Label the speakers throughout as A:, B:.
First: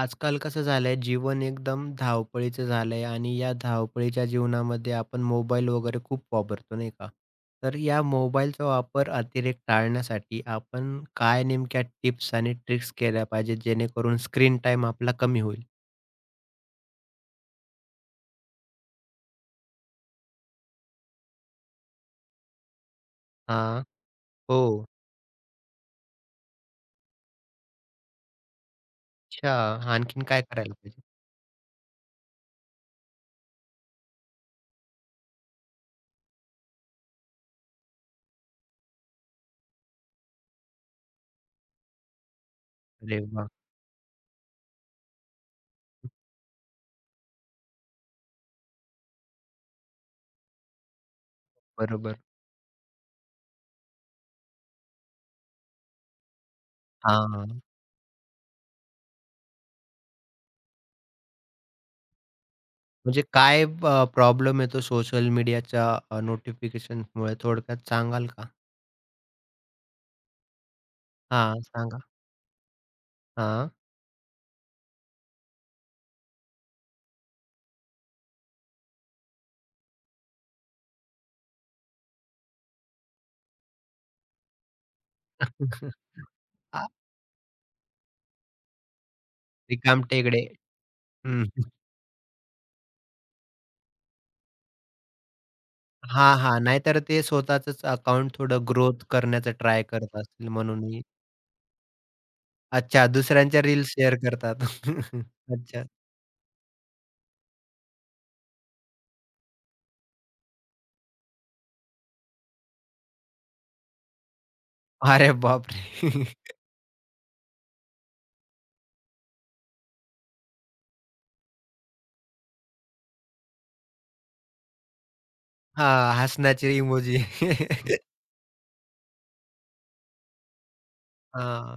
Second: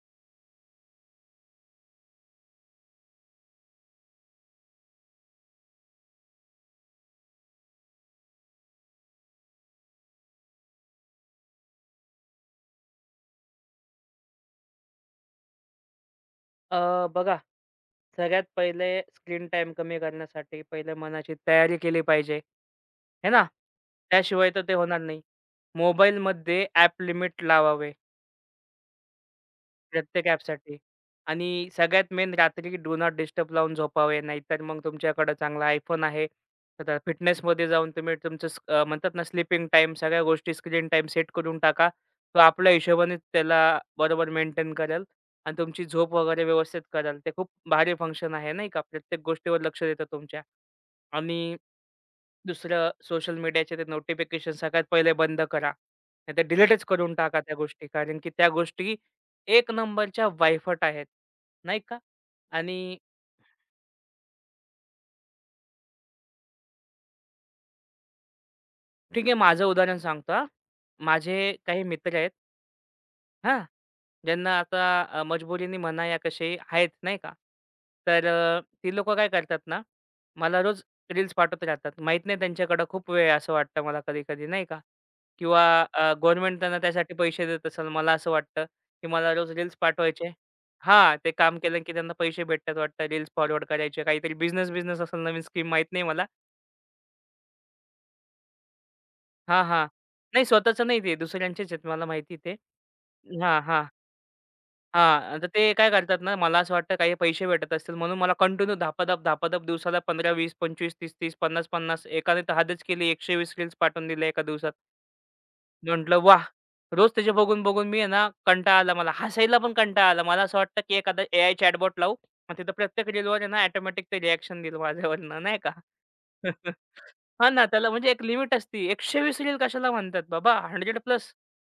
A: आजकाल कसं झालंय? जीवन एकदम धावपळीचं झालंय आणि या धावपळीच्या जीवनामध्ये आपण मोबाईल वगैरे खूप वापरतो नाही का? तर या मोबाईलचा वापर अतिरेक टाळण्यासाठी आपण काय नेमक्या टिप्स आणि ट्रिक्स केल्या पाहिजेत जेणेकरून स्क्रीन टाईम आपला कमी होईल?
B: बघा, सगळ्यात पहिले स्क्रीन टाईम कमी करण्यासाठी पहिले मनाची तयारी केली पाहिजे, आहे ना?
A: हां.
B: त्याशिवाय तर ते
A: हो.
B: होणार नाही. मोबाईलमध्ये ॲप लिमिट लावावे.
A: अच्छा. आणखीन
B: प्रत्येक
A: काय करायला
B: ॲपसाठी
A: पाहिजे?
B: आणि सगळ्यात मेन रात्री डू नॉट डिस्टर्ब लावून झोपावे. नाहीतर मग तुमच्याकडे चांगला iPhone आहे, तर फिटनेसमध्ये जाऊन तुम्ही तुमचं म्हणतात ना स्लीपिंग टाईम सगळ्या गोष्टी स्क्रीन टाईम सेट करून टाका. तो आपल्या हिशोबाने
A: अरे वाह!
B: त्याला बरोबर मेंटेन करेल आणि तुमची झोप वगैरे व्यवस्थित करेल. ते खूप भारी फंक्शन आहे नाही का. प्रत्येक गोष्टीवर लक्ष देतं तुमच्या. आणि
A: बरोबर.
B: दुसरं सोशल मीडियाचे ते नोटिफिकेशन सगळ्यात पहिले बंद करा. नाहीतर डिलीटच करून टाका
A: हां.
B: त्या गोष्टी. कारण की त्या गोष्टी एक नंबरच्या वायफट आहेत, नाही का? आणि
A: म्हणजे काय प्रॉब्लेम येतो सोशल मीडियाच्या नोटिफिकेशनमुळे थोडक्यात सांगाल का?
B: ठीक आहे माझं उदाहरण सांगतो हां. माझे
A: हां,
B: काही
A: सांगा.
B: मित्र आहेत हां.
A: हां.
B: ज्यांना आता मजबुरीने म्हणा या कसे आहेत नाही का. तर ती लोकं काय करतात ना, मला रोज रील्स पाठवत राहतात. माहीत नाही त्यांच्याकडं खूप वेळ आहे असं वाटतं मला कधी-कधी नाही का किंवा गव्हर्नमेंट त्यांना त्यासाठी पैसे देत असेल. मला असं वाटतं, की मला रोज रील्स
A: रिकाम
B: पाठवायचे
A: टेकडे.
B: हां, ते
A: हं.
B: काम केलं की त्यांना पैसे भेटतात वाटतं. रील्स फॉरवर्ड करायचे. काहीतरी बिझनेस-बिझनेस असेल नवीन स्कीम माहीत नाही मला.
A: हां, हां. नाहीतर ते स्वतःचंच अकाउंट थोडं ग्रोथ करण्याचा
B: हां,
A: ट्राय
B: हां.
A: करत
B: नाही
A: असतील
B: स्वतःचं नाही
A: म्हणूनही.
B: ते दुसऱ्यांचेच आहेत मला माहिती ते.
A: अच्छा,
B: हां,
A: दुसऱ्यांच्या
B: हां,
A: रील्स शेअर करतात.
B: हां. तर ते
A: अच्छा.
B: काय करतात ना, मला असं वाटतं काही पैसे भेटत असतील म्हणून मला कंटिन्यू धापाधप, धापाधप दिवसाला 15, 20, 25, 30, 30, 50, 50 एकाने तर हदच केली 120 रील्स पाठवून दिल्या एका दिवसात.
A: अरे
B: म्हटलं
A: बापरे!
B: वाह! रोज त्याचे बघून-बघून मी आहे ना कंटाळा आला मला. हसायला पण कंटाळा आला. मला असं वाटतं की एखादा एआय चॅटबॉट लावू आणि तिथं प्रत्येक रीलवर आहे ना ऑटोमॅटिक ते रिएक्शन देईल माझ्यावरनं नाही का?
A: हां, हसण्याची इमोजी.
B: हां ना, त्याला म्हणजे एक लिमिट असती. 120 रील कशाला म्हणतात बाबा 100+.
A: हां,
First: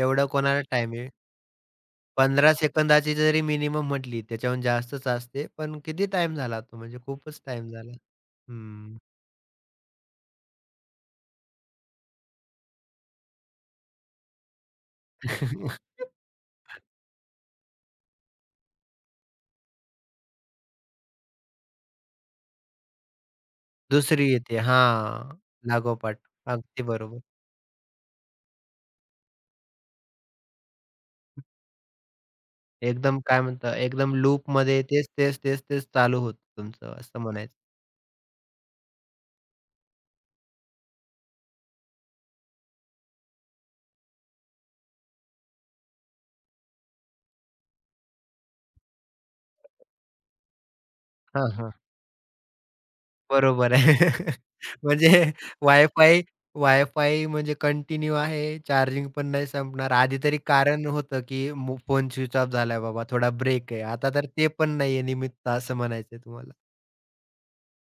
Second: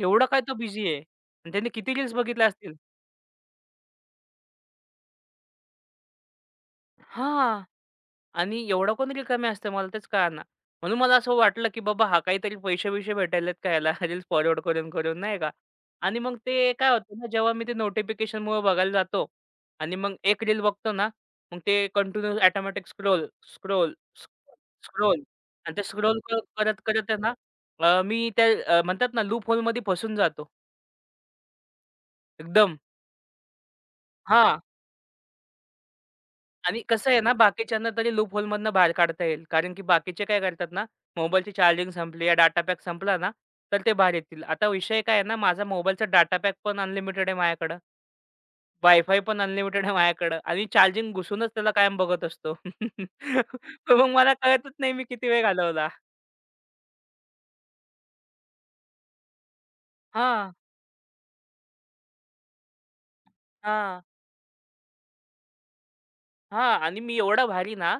B: एवढं
A: एवढं
B: काय तो
A: कोणाला
B: बिझी
A: टाईम
B: आहे?
A: आहे?
B: आणि त्यांनी किती रील्स बघितल्या
A: 15
B: असतील?
A: सेकंदाची जरी मिनिमम म्हटली, त्याच्याहून जास्तच असते. पण किती टाईम झाला तो म्हणजे खूपच
B: हां.
A: टाईम झाला.
B: आणि एवढा
A: हं.
B: कोण रिकाम्या असतं मला तेच कळेना. म्हणून मला असं वाटलं, की बाबा हा काहीतरी पैसे-बिसे भेटायलेत का ह्याला रील्स फॉरवर्ड करून-करून नाही का? आणि मग ते काय होतं ना, जेव्हा मी ते नोटिफिकेशनमुळे बघायला जातो आणि मग एक रील बघतो ना, मग ते कंटिन्यू ऑटोमॅटिक स्क्रोल, स्क्रोल,
A: दुसरी येते.
B: स्क्रोल,
A: हां,
B: आणि ते स्क्रोल
A: लागोपाठ.
B: करत,
A: अगदी
B: करत, आहे
A: बरोबर.
B: ना, मी त्या म्हणतात ना लूप होलमध्ये फसून जातो एकदम.
A: एकदम काय म्हणता, एकदम
B: हां.
A: लूपमध्ये तेच, तेच, तेच, तेच चालू होतं
B: आणि
A: तुमचं
B: कसं
A: असं
B: आहे ना,
A: म्हणायचं.
B: बाकीच्यांना तरी लूप होलमधनं बाहेर काढता येईल. कारण की बाकीचे काय करतात ना, मोबाईलची चार्जिंग संपली या डाटा पॅक संपला ना, तर ते बाहेर येतील. आता विषय काय आहे ना, माझा मोबाईलचा डाटा पॅक पण अनलिमिटेड आहे माझ्याकडं. वायफाय पण अनलिमिटेड आहे माझ्याकडं आणि चार्जिंग
A: हां,
B: घुसूनच त्याला
A: हां.
B: कायम बघत असतो.
A: बरोबर आहे.
B: मग मला कळतच नाही मी किती
A: म्हणजे
B: वेळ घालवला.
A: वायफाय वायफाय म्हणजे कंटिन्यू आहे, चार्जिंग पण नाही संपणार. आधी तरी
B: हां,
A: कारण होतं, की मो फोन स्विच ऑफ झालाय बाबा, थोडा ब्रेक आहे.
B: हां.
A: आता तर ते पण नाहीये निमित्त असं म्हणायचंय तुम्हाला.
B: हां आणि मी एवढा भारी ना,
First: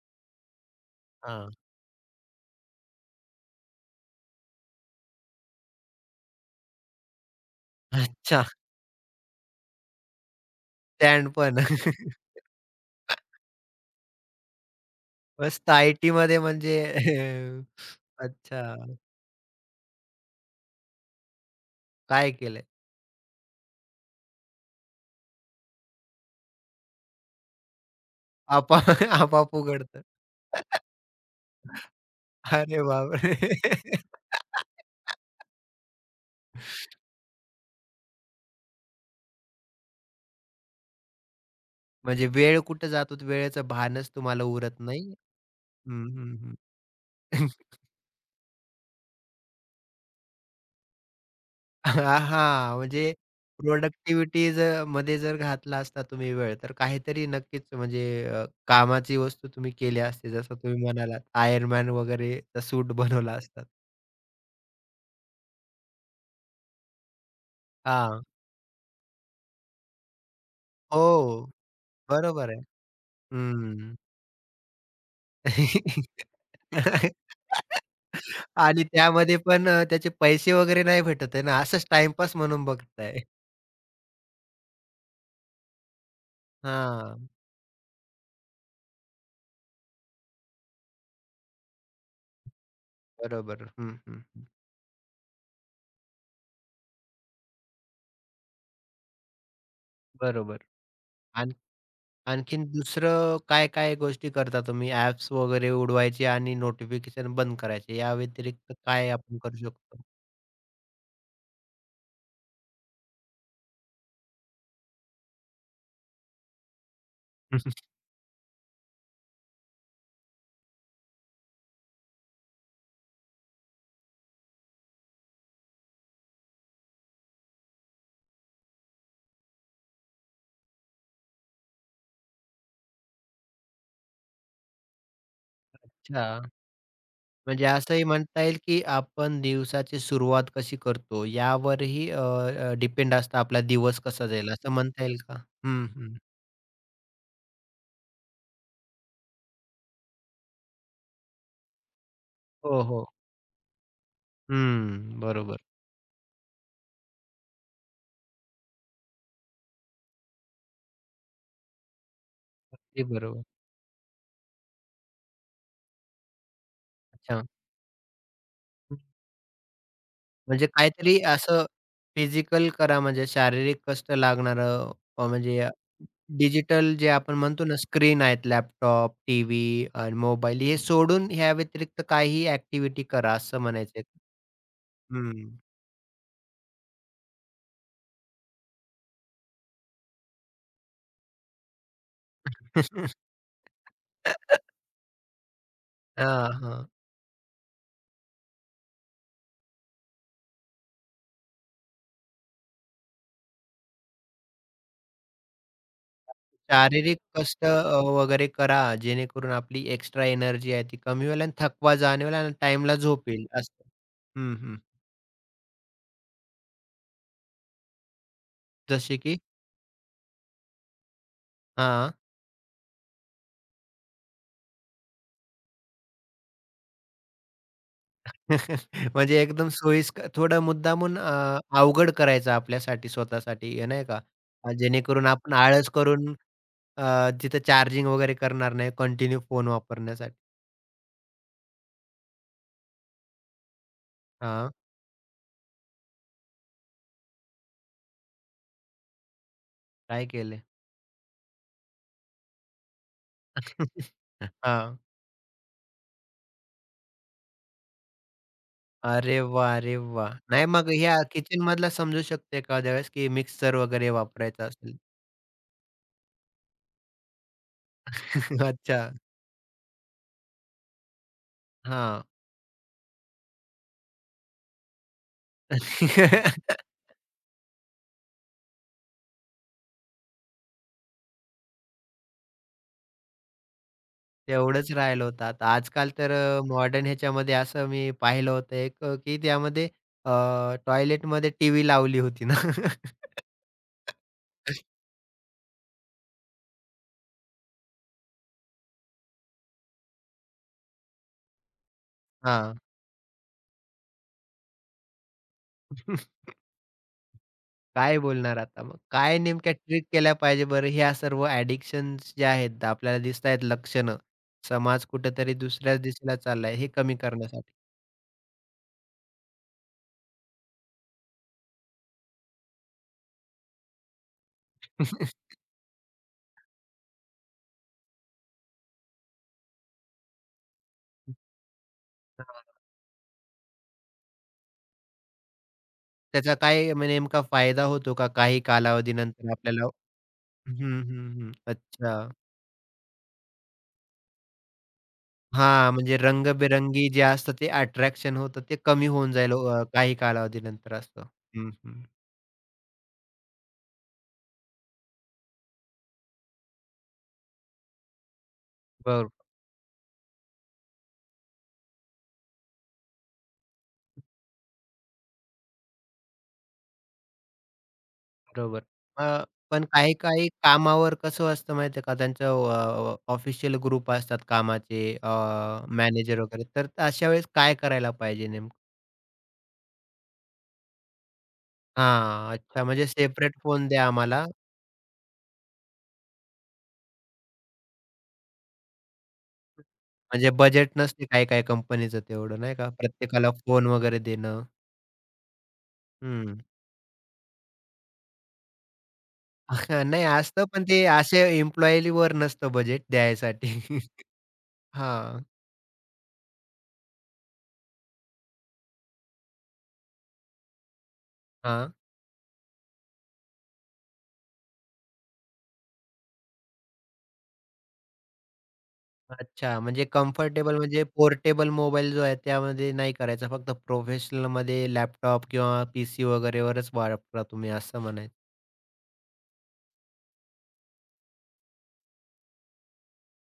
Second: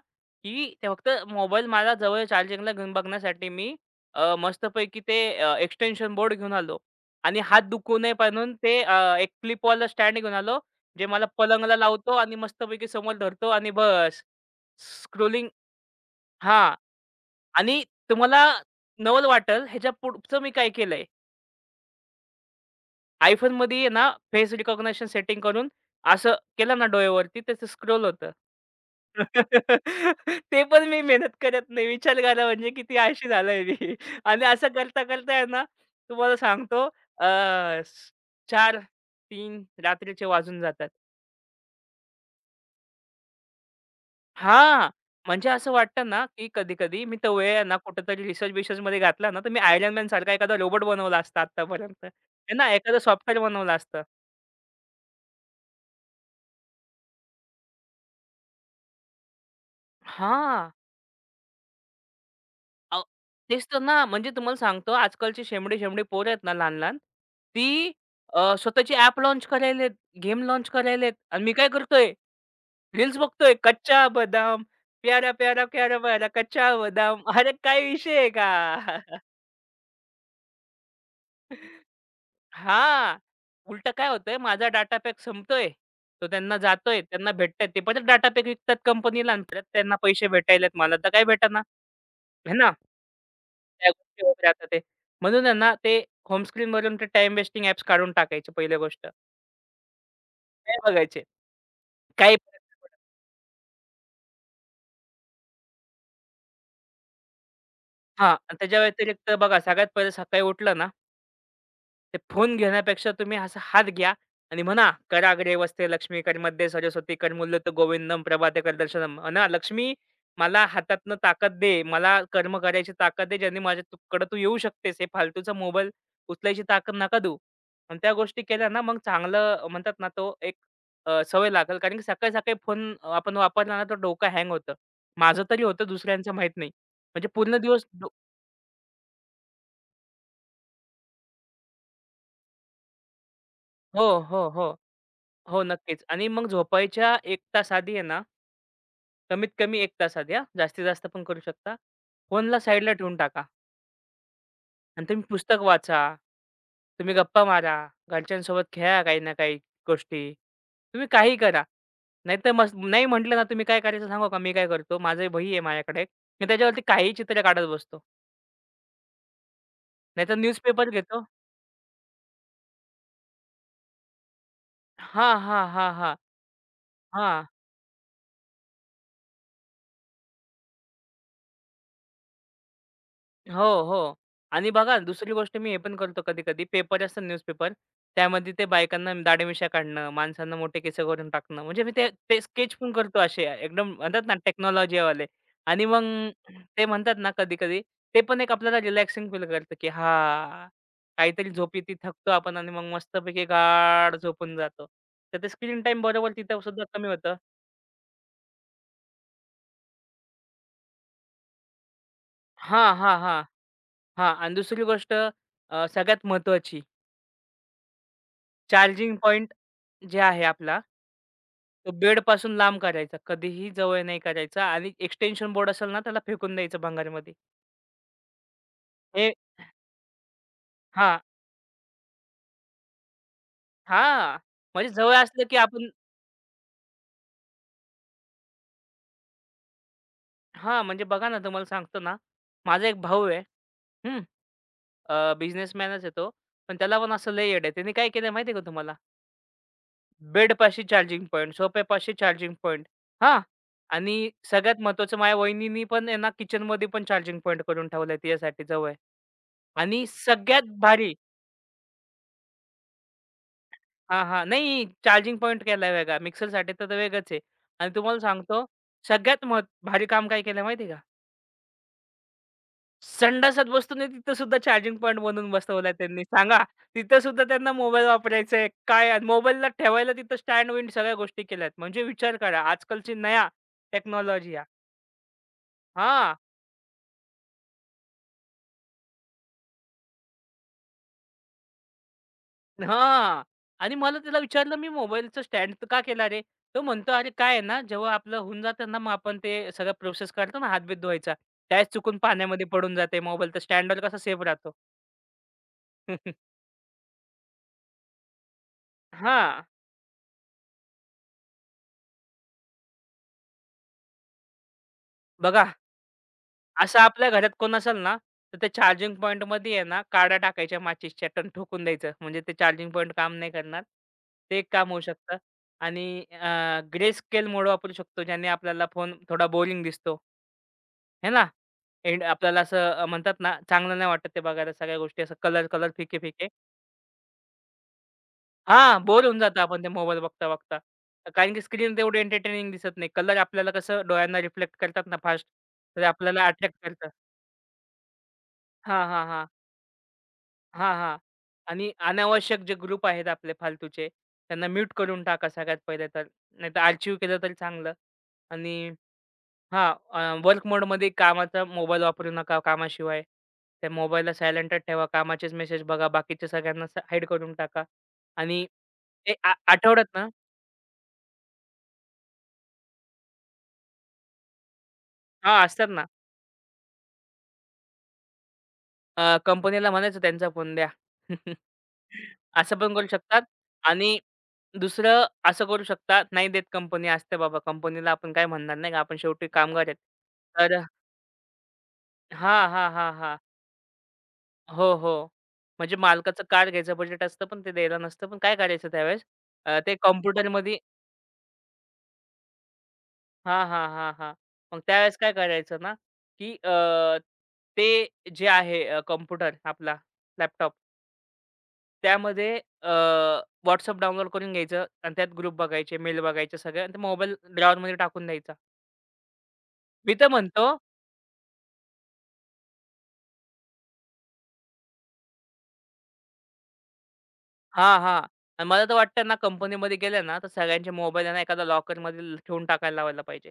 B: की ते फक्त
A: हां.
B: मोबाईल मला जवळ चार्जिंगला घेऊन बघण्यासाठी मी मस्तपैकी ते एक्सटेन्शन बोर्ड घेऊन आलो आणि हात दुखू नये
A: अच्छा.
B: म्हणून ते एक क्लिपवाला स्टँड घेऊन आलो, जे मला
A: स्टँड पण.
B: पलंगला लावतो आणि मस्तपैकी समोर धरतो आणि बस. स्क्रोलिंग
A: मस्त आय-टीमध्ये
B: हां.
A: म्हणजे
B: आणि तुम्हाला
A: अच्छा,
B: नवल वाटेल ह्याच्या पुढचं मी काय केलंय.
A: काय केलंय?
B: iPhoneमध्ये आहे ना, फेस रिकॉग्निशन सेटिंग करून असं केलं ना डोळ्यावरती, त्याचं स्क्रोल होतं.
A: आपोआप आपोआप उघडतं.
B: ते पण मी मेहनत करत नाही. विचार करा म्हणजे
A: अरे
B: किती आळशी झालोय मी.
A: बापरे!
B: आणि असं करता-करता आहे ना, तुम्हाला सांगतो अ, 4:00-3:00 रात्रीचे वाजून जातात.
A: म्हणजे वेळ कुठे जातो? वेळेचं भानच तुम्हाला उरत
B: हां,
A: नाही.
B: म्हणजे असं
A: हं,
B: वाटतं ना,
A: हं,
B: की
A: हं.
B: कधी-कधी मी तो वेळ आहे ना कुठेतरी रिसर्च-बिसर्चमध्ये घातला ना, तर मी आयर्न मॅन सारखा एखादा रोबोट बनवला असता आत्तापर्यंत. आहे ना,
A: हां,
B: एखादं
A: म्हणजे
B: सॉफ्टवेअर बनवलं असतं.
A: प्रोडक्टिव्हिटीज मध्ये जर घातला असता तुम्ही वेळ तर काहीतरी नक्कीच म्हणजे कामाची वस्तू तुम्ही केली असती. जसं
B: हां.
A: तुम्ही म्हणालात Iron Man वगैरेचा सूट
B: अहो,
A: बनवला असता.
B: तेच तर ना, म्हणजे तुम्हाला सांगतो आजकालची शेंबडी-शेंबडी पोरं आहेत ना लहान-लहान, ती
A: हां.
B: स्वतःची ॲप लाँच करायलेत, गेम लाँच करायलेत आणि
A: हो,
B: मी काय करतोय,
A: बरोबर आहे.
B: रील्स बघतोय.
A: हं.
B: कच्चा बदाम, प्यारा प्यारा प्यारा प्यारा कच्चा बदाम. अरे काय विषय आहे का?
A: आणि त्यामध्ये पण त्याचे पैसे वगैरे नाही भेटत आहे ना, असंच टाईमपास म्हणून
B: हां,
A: बघताय.
B: उलटं काय होतंय, माझा डाटा पॅक संपतोय, तो त्यांना जातोय,
A: हां,
B: त्यांना भेटतंय. ते परत डाटा पॅक विकतात कंपनीला आणि परत त्यांना पैसे भेटायलेत. मला तर काय भेटेना, हे ना?
A: बरोबर.
B: त्या
A: हं, हं,
B: गोष्टी होत
A: हं.
B: राहतात ते. म्हणून आहे ना, ते होम स्क्रीनवरून ते टाइम वेस्टिंग ॲप्स काढून टाकायचे पहिली गोष्ट.
A: बरोबर.
B: नाही बघायचे.
A: आण
B: काही फरक
A: आणखीन
B: नाही पडत.
A: दुसरं काय-काय गोष्टी करता तुम्ही? ॲप्स वगैरे उडवायचे आणि नोटिफिकेशन बंद करायचे. या
B: हां. आणि
A: व्यतिरिक्त
B: त्याच्या
A: काय
B: व्यतिरिक्त
A: आपण करू
B: बघा सगळ्यात
A: शकतो?
B: पहिले सकाळी उठलं ना ते फोन घेण्यापेक्षा तुम्ही असा हात घ्या आणि म्हणा, कराग्रे वस्ते लक्ष्मी, कर्मध्ये सरस्वती, करमुल्यते गोविंदम, प्रभाते करदर्शनम. म्हणा, "लक्ष्मी, मला हातातनं ताकद दे. मला कर्म करायची ताकद दे, ज्याने माझ्याकडे तू येऊ शकतेस. हे फालतूचा मोबाईल उचलायची ताकद नका देऊ." आणि त्या गोष्टी केल्या ना, मग चांगलं म्हणतात ना, तो एक सवय लागेल. कारण की सकाळी-सकाळी फोन आपण वापरला ना, तर डोकं हँग होतं. माझं तरी होतं,
A: अच्छा.
B: दुसऱ्यांचं माहीत नाही. म्हणजे पूर्ण
A: म्हणजे
B: दिवस
A: असंही म्हणता येईल, की आपण दिवसाची सुरुवात कशी करतो यावरही डिपेंड असतं आपला दिवस
B: हो,
A: कसा
B: हो,
A: जाईल, असं
B: हो.
A: म्हणता येईल का?
B: हो,
A: हं,
B: नक्कीच आणि मग झोपायच्या 1 तास आधी आहे ना कमीत कमी 1 तास आधी हां, जास्तीत जास्त पण करू शकता. फोनला
A: हो,
B: साईडला
A: हो.
B: ठेवून टाका आणि
A: हं.
B: तुम्ही
A: बरोबर.
B: पुस्तक वाचा, तुम्ही गप्पा मारा, घरच्यांसोबत खेळा काही ना काही गोष्टी. तुम्ही काही करा. नाहीतर मस्त
A: अगदी
B: नाही म्हटलं ना
A: बरोबर.
B: तुम्ही काय करायचं सांगू का? मी काय करतो, माझी वही आहे माझ्याकडे. मी त्याच्यावरती काहीही चित्र
A: अच्छा.
B: काढत बसतो.
A: हं.
B: नाहीतर
A: म्हणजे
B: न्यूजपेपर
A: काहीतरी
B: घेतो
A: असं फिजिकल करा म्हणजे शारीरिक कष्ट लागणारं.
B: हां, हां,
A: म्हणजे
B: हां, हां.
A: डिजिटल जे आपण
B: हां.
A: म्हणतो ना स्क्रीन आहेत, लॅपटॉप, टीव्ही आणि मोबाईल हे सोडून ह्या व्यतिरिक्त काही ॲक्टिव्हिटी करा असं
B: हो,
A: म्हणायचंय.
B: हो. आणि बघा दुसरी
A: हं.
B: गोष्ट मी हे पण करतो कधी-कधी पेपर असतात न्यूजपेपर. त्यामध्ये ते बायकांना दाढी-मिशा काढणं, माणसांना मोठे केस करून टाकणं. म्हणजे मी ते ते स्केच पण करतो असे एकदम म्हणतात ना टेक्नॉलॉजीवाले. आणि मग
A: हां,
B: ते
A: हां.
B: म्हणतात ना कधी-कधी ते पण एक आपल्याला रिलॅक्सिंग फील करतं, की हां, काहीतरी झोप येते, थकतो आपण आणि मग मस्तपैकी गाढ झोपून जातो. तर ते स्क्रीन टाईम बरोबर तिथं सुद्धा कमी
A: शारीरिक
B: होतं.
A: कष्ट वगैरे करा जेणेकरून आपली एक्स्ट्रा एनर्जी आहे ती कमी होईल आणि थकवा जाणवेल आणि टाईमला
B: हां, हां,
A: झोप
B: हां,
A: येईल असं.
B: हां.
A: हं,
B: आणि
A: हं.
B: दुसरी गोष्ट सगळ्यात महत्त्वाची
A: जसे की?
B: चार्जिंग जे आहे आपला, तो बेड
A: हां.
B: बेडपासून लांब करायचा. कधीही जवळ नाही करायचा आणि एक्सटेन्शन बोर्ड असेल ना, त्याला फेकून द्यायचं भंगारमध्ये. हे
A: म्हणजे एकदम सोयीस्कर थोडं मुद्दामून
B: हां,
A: अवघड करायचं आपल्यासाठी, स्वतःसाठी, नाही का?
B: हां. म्हणजे जवळ
A: जेणेकरून
B: असलं
A: आपण
B: की आपण
A: आळस करून तिथं चार्जिंग वगैरे करणार नाही कंटिन्यू फोन वापरण्यासाठी.
B: हां, म्हणजे बघा ना, तुम्हाला सांगतो ना, माझा एक भाऊ आहे. हं,
A: हां,
B: बिझनेसमॅनच आहे तो. पण त्याला पण असं लय येड आहे. त्याने काय केलं माहिती का तुम्हाला?
A: काय केलंय?
B: बेडपाशी चार्जिंग पॉइंट, सोफ्यापाशी चार्जिंग पॉइंट. हां. आणि सगळ्यात
A: हां.
B: महत्त्वाचं माझ्या वहिनींनी पण आहे ना, किचनमध्ये पण चार्जिंग पॉइंट करून ठेवलाय तिच्यासाठी जवळ.
A: अरे वाह! अरे
B: आणि
A: वाह! नाही,
B: सगळ्यात
A: मग
B: भारी
A: ह्या किचनमधला समजू शकते का वेळेस, की मिक्सर वगैरे
B: हां, हां.
A: वापरायचा
B: नाही
A: असेल?
B: चार्जिंग पॉइंट केलाय वेगळा. मिक्सरसाठी तर ते वेगळंच आहे. आणि तुम्हाला सांगतो
A: अच्छा.
B: सगळ्यात मह भारी काम काय केलं माहिती आहे का?
A: हां.
B: संडासात बसतो ना तिथं सुद्धा चार्जिंग पॉइंट बनवून बसवलाय त्यांनी. सांगा तिथं सुद्धा त्यांना मोबाईल वापरायचा आहे. काय मोबाईलला ठेवायला तिथं स्टँड-विंड सगळ्या गोष्टी केल्यात. म्हणजे विचार करा आजकालची नया टेक्नॉलॉजी या.
A: तेवढंच राहिलं होतं. आता आजकाल तर मॉडर्न ह्याच्यामध्ये असं मी पाहिलं होतं एक, की त्यामध्ये अ, टॉयलेटमध्ये टीव्ही लावली होती ना.
B: हां. आणि मला त्याला विचारलं, "मी मोबाईलचं स्टँड का केला रे?" तो म्हणतो, "अरे काय आहे ना, जेव्हा आपलं होऊन जातं ना, मग आपण ते सगळं प्रोसेस करतो ना, हातबीत धुवायचा, त्यावेळेस चुकून पाण्यामध्ये
A: हां.
B: पडून जाते मोबाईल, तर स्टँडवर कसा सेफ राहतो."
A: काय बोलणार आता मग? काय
B: हां.
A: नेमक्या ट्रिक केल्या पाहिजे बरं ह्या सर्व ॲडिक्शन्स ज्या आहेत आपल्याला दिसतायत लक्षणं. समाज कुठेतरी
B: बघा,
A: दुसऱ्याच दिशेला चाललाय हे
B: असं
A: कमी
B: आपल्या घरात
A: करण्यासाठी.
B: कोण असेल ना, तर त्या चार्जिंग पॉइंटमध्ये आहे ना, काड्या टाकायच्या माचीसच्या टन ठोकून द्यायचं. म्हणजे ते चार्जिंग पॉइंट काम नाही करणार. ते एक काम होऊ शकतं. आणि ग्रे स्केल मोड वापरू शकतो, ज्याने आपल्याला फोन थोडा बोरिंग दिसतो, है ना? एंड आपल्याला
A: हां.
B: असं म्हणतात ना, चांगलं नाही वाटत ते बघायला सगळ्या गोष्टी असं कलर-कलर, फिके-फिके.
A: त्याचा काय म्हणजे नेमका फायदा होतो का काही
B: हां, बोर होऊन
A: कालावधीनंतर
B: जातो आपण
A: आपल्याला?
B: ते मोबाईल
A: हं,
B: बघता-बघता.
A: हं, हं.
B: कारण की स्क्रीन तेवढी
A: अच्छा.
B: एंटरटेनिंग दिसत नाही. कलर आपल्याला कसं डोळ्यांना रिफ्लेक्ट करतात ना फास्ट,
A: हां,
B: तर
A: म्हणजे
B: आपल्याला अट्रॅक्ट
A: रंगबेरंगी
B: करतात.
A: जे असतं ते अट्रॅक्शन होतं ते
B: हां,
A: कमी
B: हां,
A: होऊन
B: हां.
A: जाईल काही कालावधीनंतर
B: हां, हां.
A: असतं. हं,
B: आणि
A: हं.
B: अनावश्यक जे ग्रुप आहेत आपले फालतूचे, त्यांना म्यूट करून टाका सगळ्यात पहिले तर. नाहीतर आर्चिव्ह केलं तरी चांगलं आणि
A: बरो
B: हां. वर्क मोडमध्ये कामाचा मोबाईल वापरू नका कामाशिवाय. त्या मोबाईलला सायलेंटच ठेवा. कामाचेच मेसेज बघा. बाकीचे सगळ्यांना हाईड करून टाका. आणि
A: बरोबर.
B: ते
A: अ, पण
B: आठवड्यातनं
A: काही-काही कामावर कसं असतं माहिती आहे का त्यांचं? ऑफिशियल ग्रुप असतात कामाचे.
B: हां, असतात ना.
A: मॅनेजर वगैरे, तर अशा वेळेस काय करायला पाहिजे नेमकं?
B: कंपनीला म्हणायचं त्यांचा फोन द्या.
A: हां,
B: असं
A: अच्छा,
B: पण करू
A: म्हणजे
B: शकतात
A: सेपरेट फोन द्या
B: आणि
A: आम्हाला.
B: दुसरं असं करू शकता, नाही देत कंपनी असते बाबा. कंपनीला आपण काय म्हणणार नाही का, आपण शेवटी कामगार आहेत.
A: म्हणजे
B: तर
A: बजेट नसते काही-काही कंपनीचं
B: हां,
A: तेवढं नाही का
B: हां, हां, हां.
A: प्रत्येकाला फोन वगैरे देणं.
B: हो, हो. म्हणजे मालकाचं
A: हं.
B: कार घ्यायचं बजेट असतं, पण ते द्यायला नसतं. पण काय करायचं त्यावेळेस ते
A: नाही असतं,
B: कॉम्प्युटरमध्ये
A: पण ते अशा एम्प्लॉयीवर नसतं बजेट
B: हां,
A: द्यायसाठी.
B: हां, हां, हां. मग त्यावेळेस काय
A: हां,
B: करायचं ना, की ते जे आहे कॉम्प्युटर आपला लॅपटॉप
A: हां.
B: त्यामध्ये अ, डाउनलोड करून घ्यायचं आणि त्यात ग्रुप बघायचे, मेल बघायचे सगळे आणि ते मोबाईल ड्रॉवरमध्ये टाकून द्यायचा.
A: अच्छा, म्हणजे
B: मी तर म्हणतो
A: कम्फर्टेबल म्हणजे पोर्टेबल मोबाईल जो आहे त्यामध्ये नाही करायचा. फक्त प्रोफेशनलमध्ये लॅपटॉप किंवा पीसी वगैरेवरच वापरा तुम्ही, असं
B: हां, हां.
A: म्हणायचं.
B: आणि मला तर वाटतं ना कंपनीमध्ये गेले ना, तर सगळ्यांचे मोबाईल आहे ना एखाद्या लॉकरमध्ये ठेवून टाकायला लावायला पाहिजे.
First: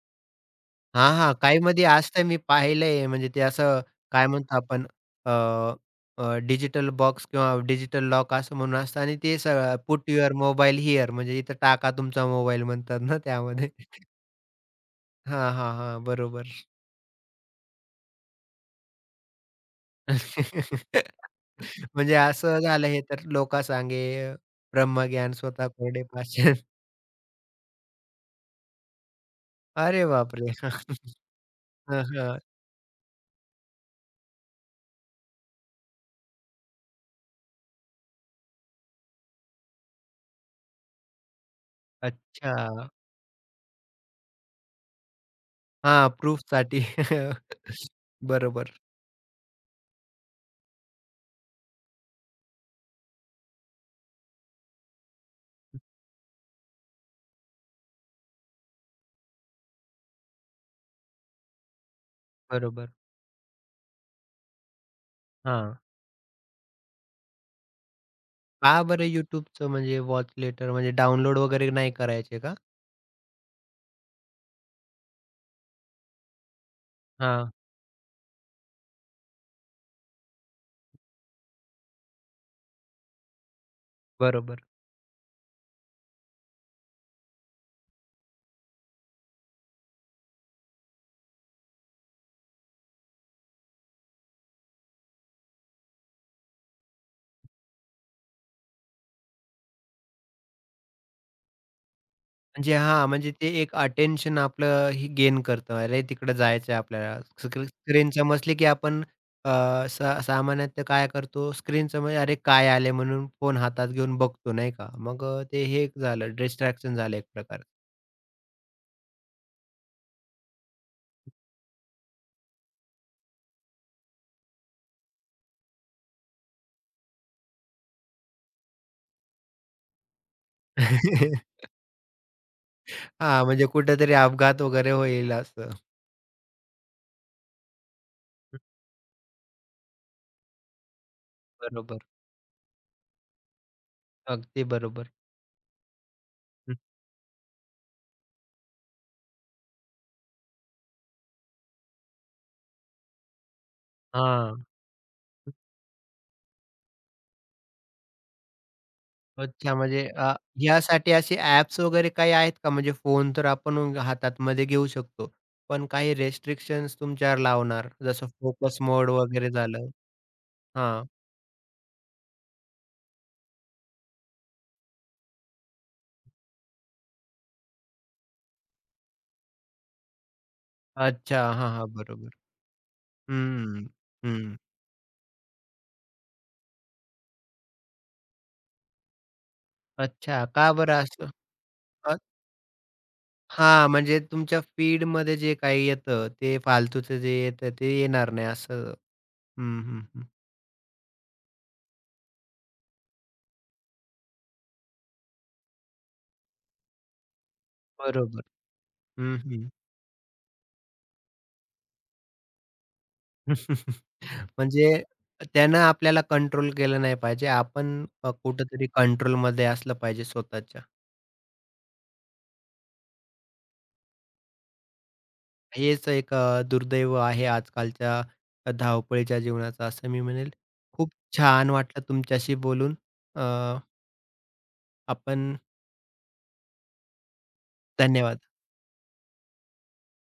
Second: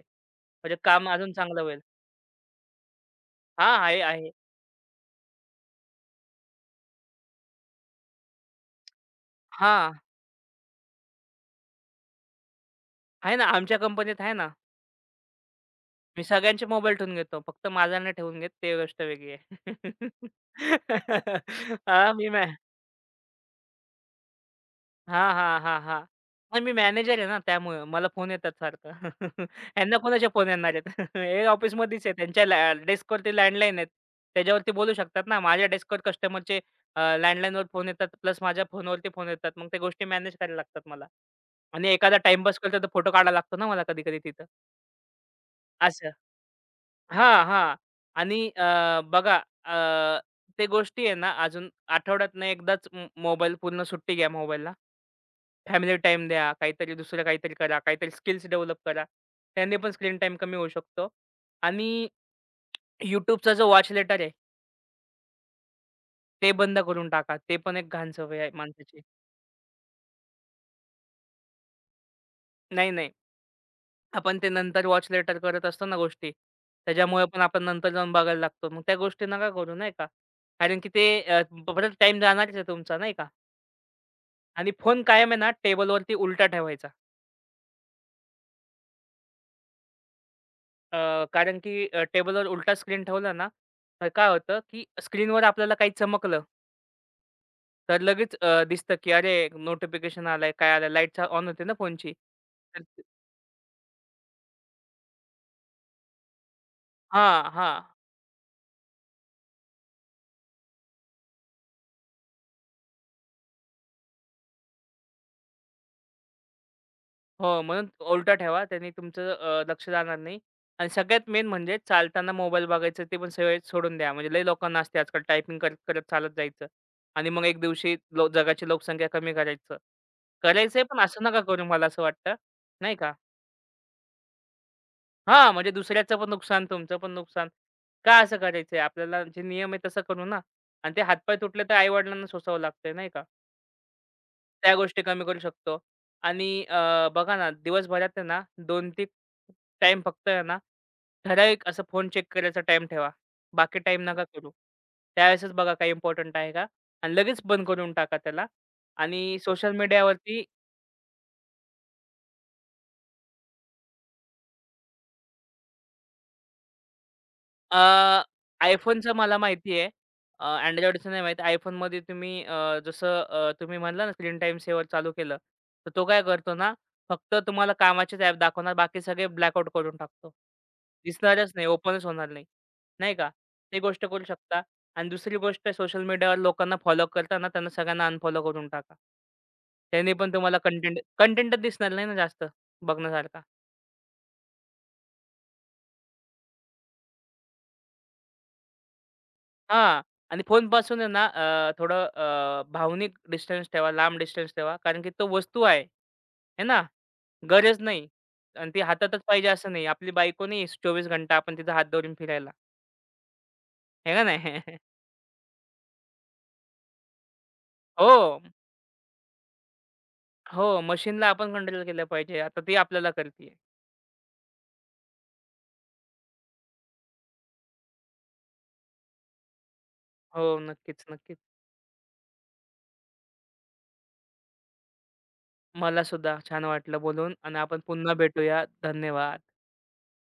B: म्हणजे
A: हां,
B: काम अजून
A: हां.
B: चांगलं होईल.
A: काहीमध्ये असतं, मी पाहिलंय म्हणजे ते
B: हां,
A: असं,
B: आहे,
A: काय
B: आहे.
A: म्हणतो आपण, डिजिटल बॉक्स किंवा डिजिटल लॉक असं म्हणून असतं आणि ते सगळं
B: हां,
A: पुट युअर मोबाईल हिअर म्हणजे इथं टाका तुमचा मोबाईल, म्हणतात ना
B: आहे ना
A: त्यामध्ये.
B: आमच्या कंपनीत आहे ना.
A: हां, हां, हां.
B: मी
A: बरोबर.
B: सगळ्यांचे मोबाईल ठेवून घेतो. फक्त माझा नाही ठेवून घेत ते गोष्ट वेगळी आहे. हां,
A: म्हणजे
B: मी मॅ
A: असं झालं हे तर "लोका सांगे ब्रह्मज्ञान,
B: हां, हां,
A: स्वतः
B: हां, हां.
A: कोरडे पाषाण."
B: नाही मी मॅनेजर आहे ना त्यामुळं मला फोन येतात सारखं. ह्यांना
A: अरे
B: कोणाचे
A: बापरे!
B: फोन येणार आहेत? हे
A: हं,
B: ऑफिसमध्येच आहे.
A: हं.
B: त्यांच्या डेस्कवरती लँडलाईन आहेत. त्याच्यावरती बोलू शकतात ना. माझ्या डेस्कवर कस्टमरचे लँडलाईनवर फोन येतात प्लस माझ्या फोनवरती फोन येतात. मग त्या गोष्टी मॅनेज करायला लागतात मला आणि एखादा टाईमपास करतो तर
A: अच्छा.
B: फोटो काढायला लागतो ना मला कधी-कधी तिथं.
A: हां, प्रूफसाठी.
B: हां, हां. आणि
A: बरोबर,
B: बघा अ, ते गोष्टी आहे ना अजून आठवड्यातनं एकदाच मोबाईल पूर्ण सुट्टी घ्या मोबाईलला. फॅमिली टाइम द्या, काहीतरी दुसरं काहीतरी करा, काहीतरी स्किल्स डेव्हलप करा. त्याने पण स्क्रीन टाइम कमी होऊ शकतो. आणि
A: बरोबर.
B: YouTubeचा जो वॉच लेटर आहे,
A: हां.
B: ते बंद करून टाका. ते पण एक घाण सवय आहे
A: का
B: माणसाची.
A: बरं YouTubeचं म्हणजे वॉच लेटर म्हणजे डाउनलोड वगैरे नाही करायचे का?
B: नाही, नाही. आपण ते नंतर वॉच लेटर करत असतो ना गोष्टी, त्याच्यामुळे पण
A: हां,
B: आपण नंतर जाऊन बघायला लागतो. मग त्या गोष्टी नका करू, नाही का. कारण की ते परत टाईम जाणारच आहे तुमचा, नाही का.
A: बरोबर.
B: आणि फोन कायम आहे ना टेबलवरती उलटा ठेवायचा. अ, कारण की टेबलवर उलटा स्क्रीन ठेवला ना, तर काय होतं, की स्क्रीनवर आपल्याला काही चमकलं, तर लगेच दिसतं, की अरे नोटिफिकेशन आलंय, काय आलं, लाईट ऑन होते ना फोनची. तर
A: म्हणजे ते एक अटेन्शन आपलं ही गेन करतं. अरे, तिकडं जायचंय आपल्याला.
B: हां, हां.
A: स्क्रीन समजली की आपण अ, सा सामान्यतः काय करतो, स्क्रीन समोर अरे, काय आले म्हणून फोन हातात घेऊन बघतो, नाही का? मग ते हे एक झालं, डिस्ट्रॅक्शन झालं एक
B: हो,
A: प्रकारचं.
B: म्हणून उलटं ठेवा. त्याने तुमचं लक्ष जाणार नाही आणि सगळ्यात मेन म्हणजे चालताना मोबाईल बघायचं ते पण सवय सोडून द्या. म्हणजे लई लोकांना असते आजकाल टायपिंग करत, करत चालत जायचं आणि मग एक दिवशी जगाची लोकसंख्या कमी करायचं. करायचंय पण असं
A: हां,
B: नका करू मला असं वाटतं, नाही का?
A: म्हणजे कुठेतरी अपघात वगैरे होईल
B: हां,
A: असं.
B: म्हणजे दुसऱ्याचं पण नुकसान, तुमचं पण नुकसान. का असं
A: हं,
B: करायचंय? आपल्याला जे नियम आहे तसं करू ना आणि ते हातपाय तुटले तर
A: बरोबर.
B: आई-वडिलांना सोसावं लागतंय, नाही का?
A: अगदी
B: त्या गोष्टी
A: बरोबर.
B: कमी करू शकतो आणि
A: हं,
B: बघा ना, दिवसभरात आहे ना 2 ते टाईम फक्त आहे ना, ठराविक असं फोन चेक करायचा टाईम ठेवा. बाकी टाईम नका करू.
A: हां.
B: त्यावेळेसच बघा काही इम्पोर्टंट आहे का? आणि लगेच बंद करून टाका त्याला आणि
A: अच्छा,
B: सोशल
A: म्हणजे
B: मीडियावरती
A: यासाठी असे ॲप्स वगैरे काही आहेत का? म्हणजे फोन तर आपण हातात मध्ये घेऊ शकतो. पण काही रिस्ट्रिक्शन्स तुमच्यावर
B: अ,
A: लावणार, जसं फोकस मोड
B: iPhoneचं मला
A: वगैरे
B: माहिती
A: झालं.
B: आहे.
A: हां.
B: Androidचं नाही माहीत. iPhoneमध्ये तुम्ही तुम्ही म्हणला ना स्क्रीन टाईम सेव्हर चालू केलं, तर तो काय करतो ना, फक्त तुम्हाला कामाचेच ॲप दाखवणार, बाकी सगळे ब्लॅकआउट करून टाकतो.
A: अच्छा.
B: दिसणारच नाही,
A: हां, हां.
B: ओपनच होणार
A: बरोबर.
B: नाही, नाही का? ते
A: हं,
B: गोष्ट करू
A: हं.
B: शकता आणि दुसरी गोष्ट सोशल मीडियावर लोकांना फॉलो करताना त्यांना सगळ्यांना अनफॉलो करून टाका. त्यांनी पण
A: अच्छा,
B: तुम्हाला
A: का बरं
B: कंटेंट
A: असं?
B: कंटेंटच दिसणार नाही ना
A: अ,
B: जास्त बघण्यासारखा.
A: हां, म्हणजे तुमच्या फीडमध्ये जे काही येतं, ते फालतूचं जे येतं, ते येणार नाही असं. हं,
B: हां.
A: हं, हं.
B: आणि फोनपासून आहे ना थोडं भावनिक डिस्टन्स ठेवा, लांब डिस्टन्स ठेवा. कारण की तो वस्तू आहे. आहे ना? गरज नाही.
A: बरोबर.
B: आणि ती हातातच
A: हं,
B: पाहिजे
A: हं.
B: असं नाही. आपली बायको नाही 24 घंटा आपण तिचा हात धरून फिरायला. आहे का नाही?
A: म्हणजे त्यानं आपल्याला कंट्रोल केलं नाही पाहिजे. आपण
B: हो.
A: कुठंतरी कंट्रोलमध्ये असलं पाहिजे
B: हो.
A: स्वतःच्या.
B: मशीनला आपण कंट्रोल केलं पाहिजे. आता ती आपल्याला करतीये.
A: हेच एक दुर्दैव आहे आजकालच्या धावपळीच्या जीवनाचं असं मी म्हणेल.
B: हो. नक्कीच,
A: खूप
B: नक्कीच.
A: छान वाटलं तुमच्याशी बोलून. अ, आपण
B: मला सुद्धा छान वाटलं बोलून आणि आपण पुन्हा
A: धन्यवाद.
B: भेटूया. धन्यवाद.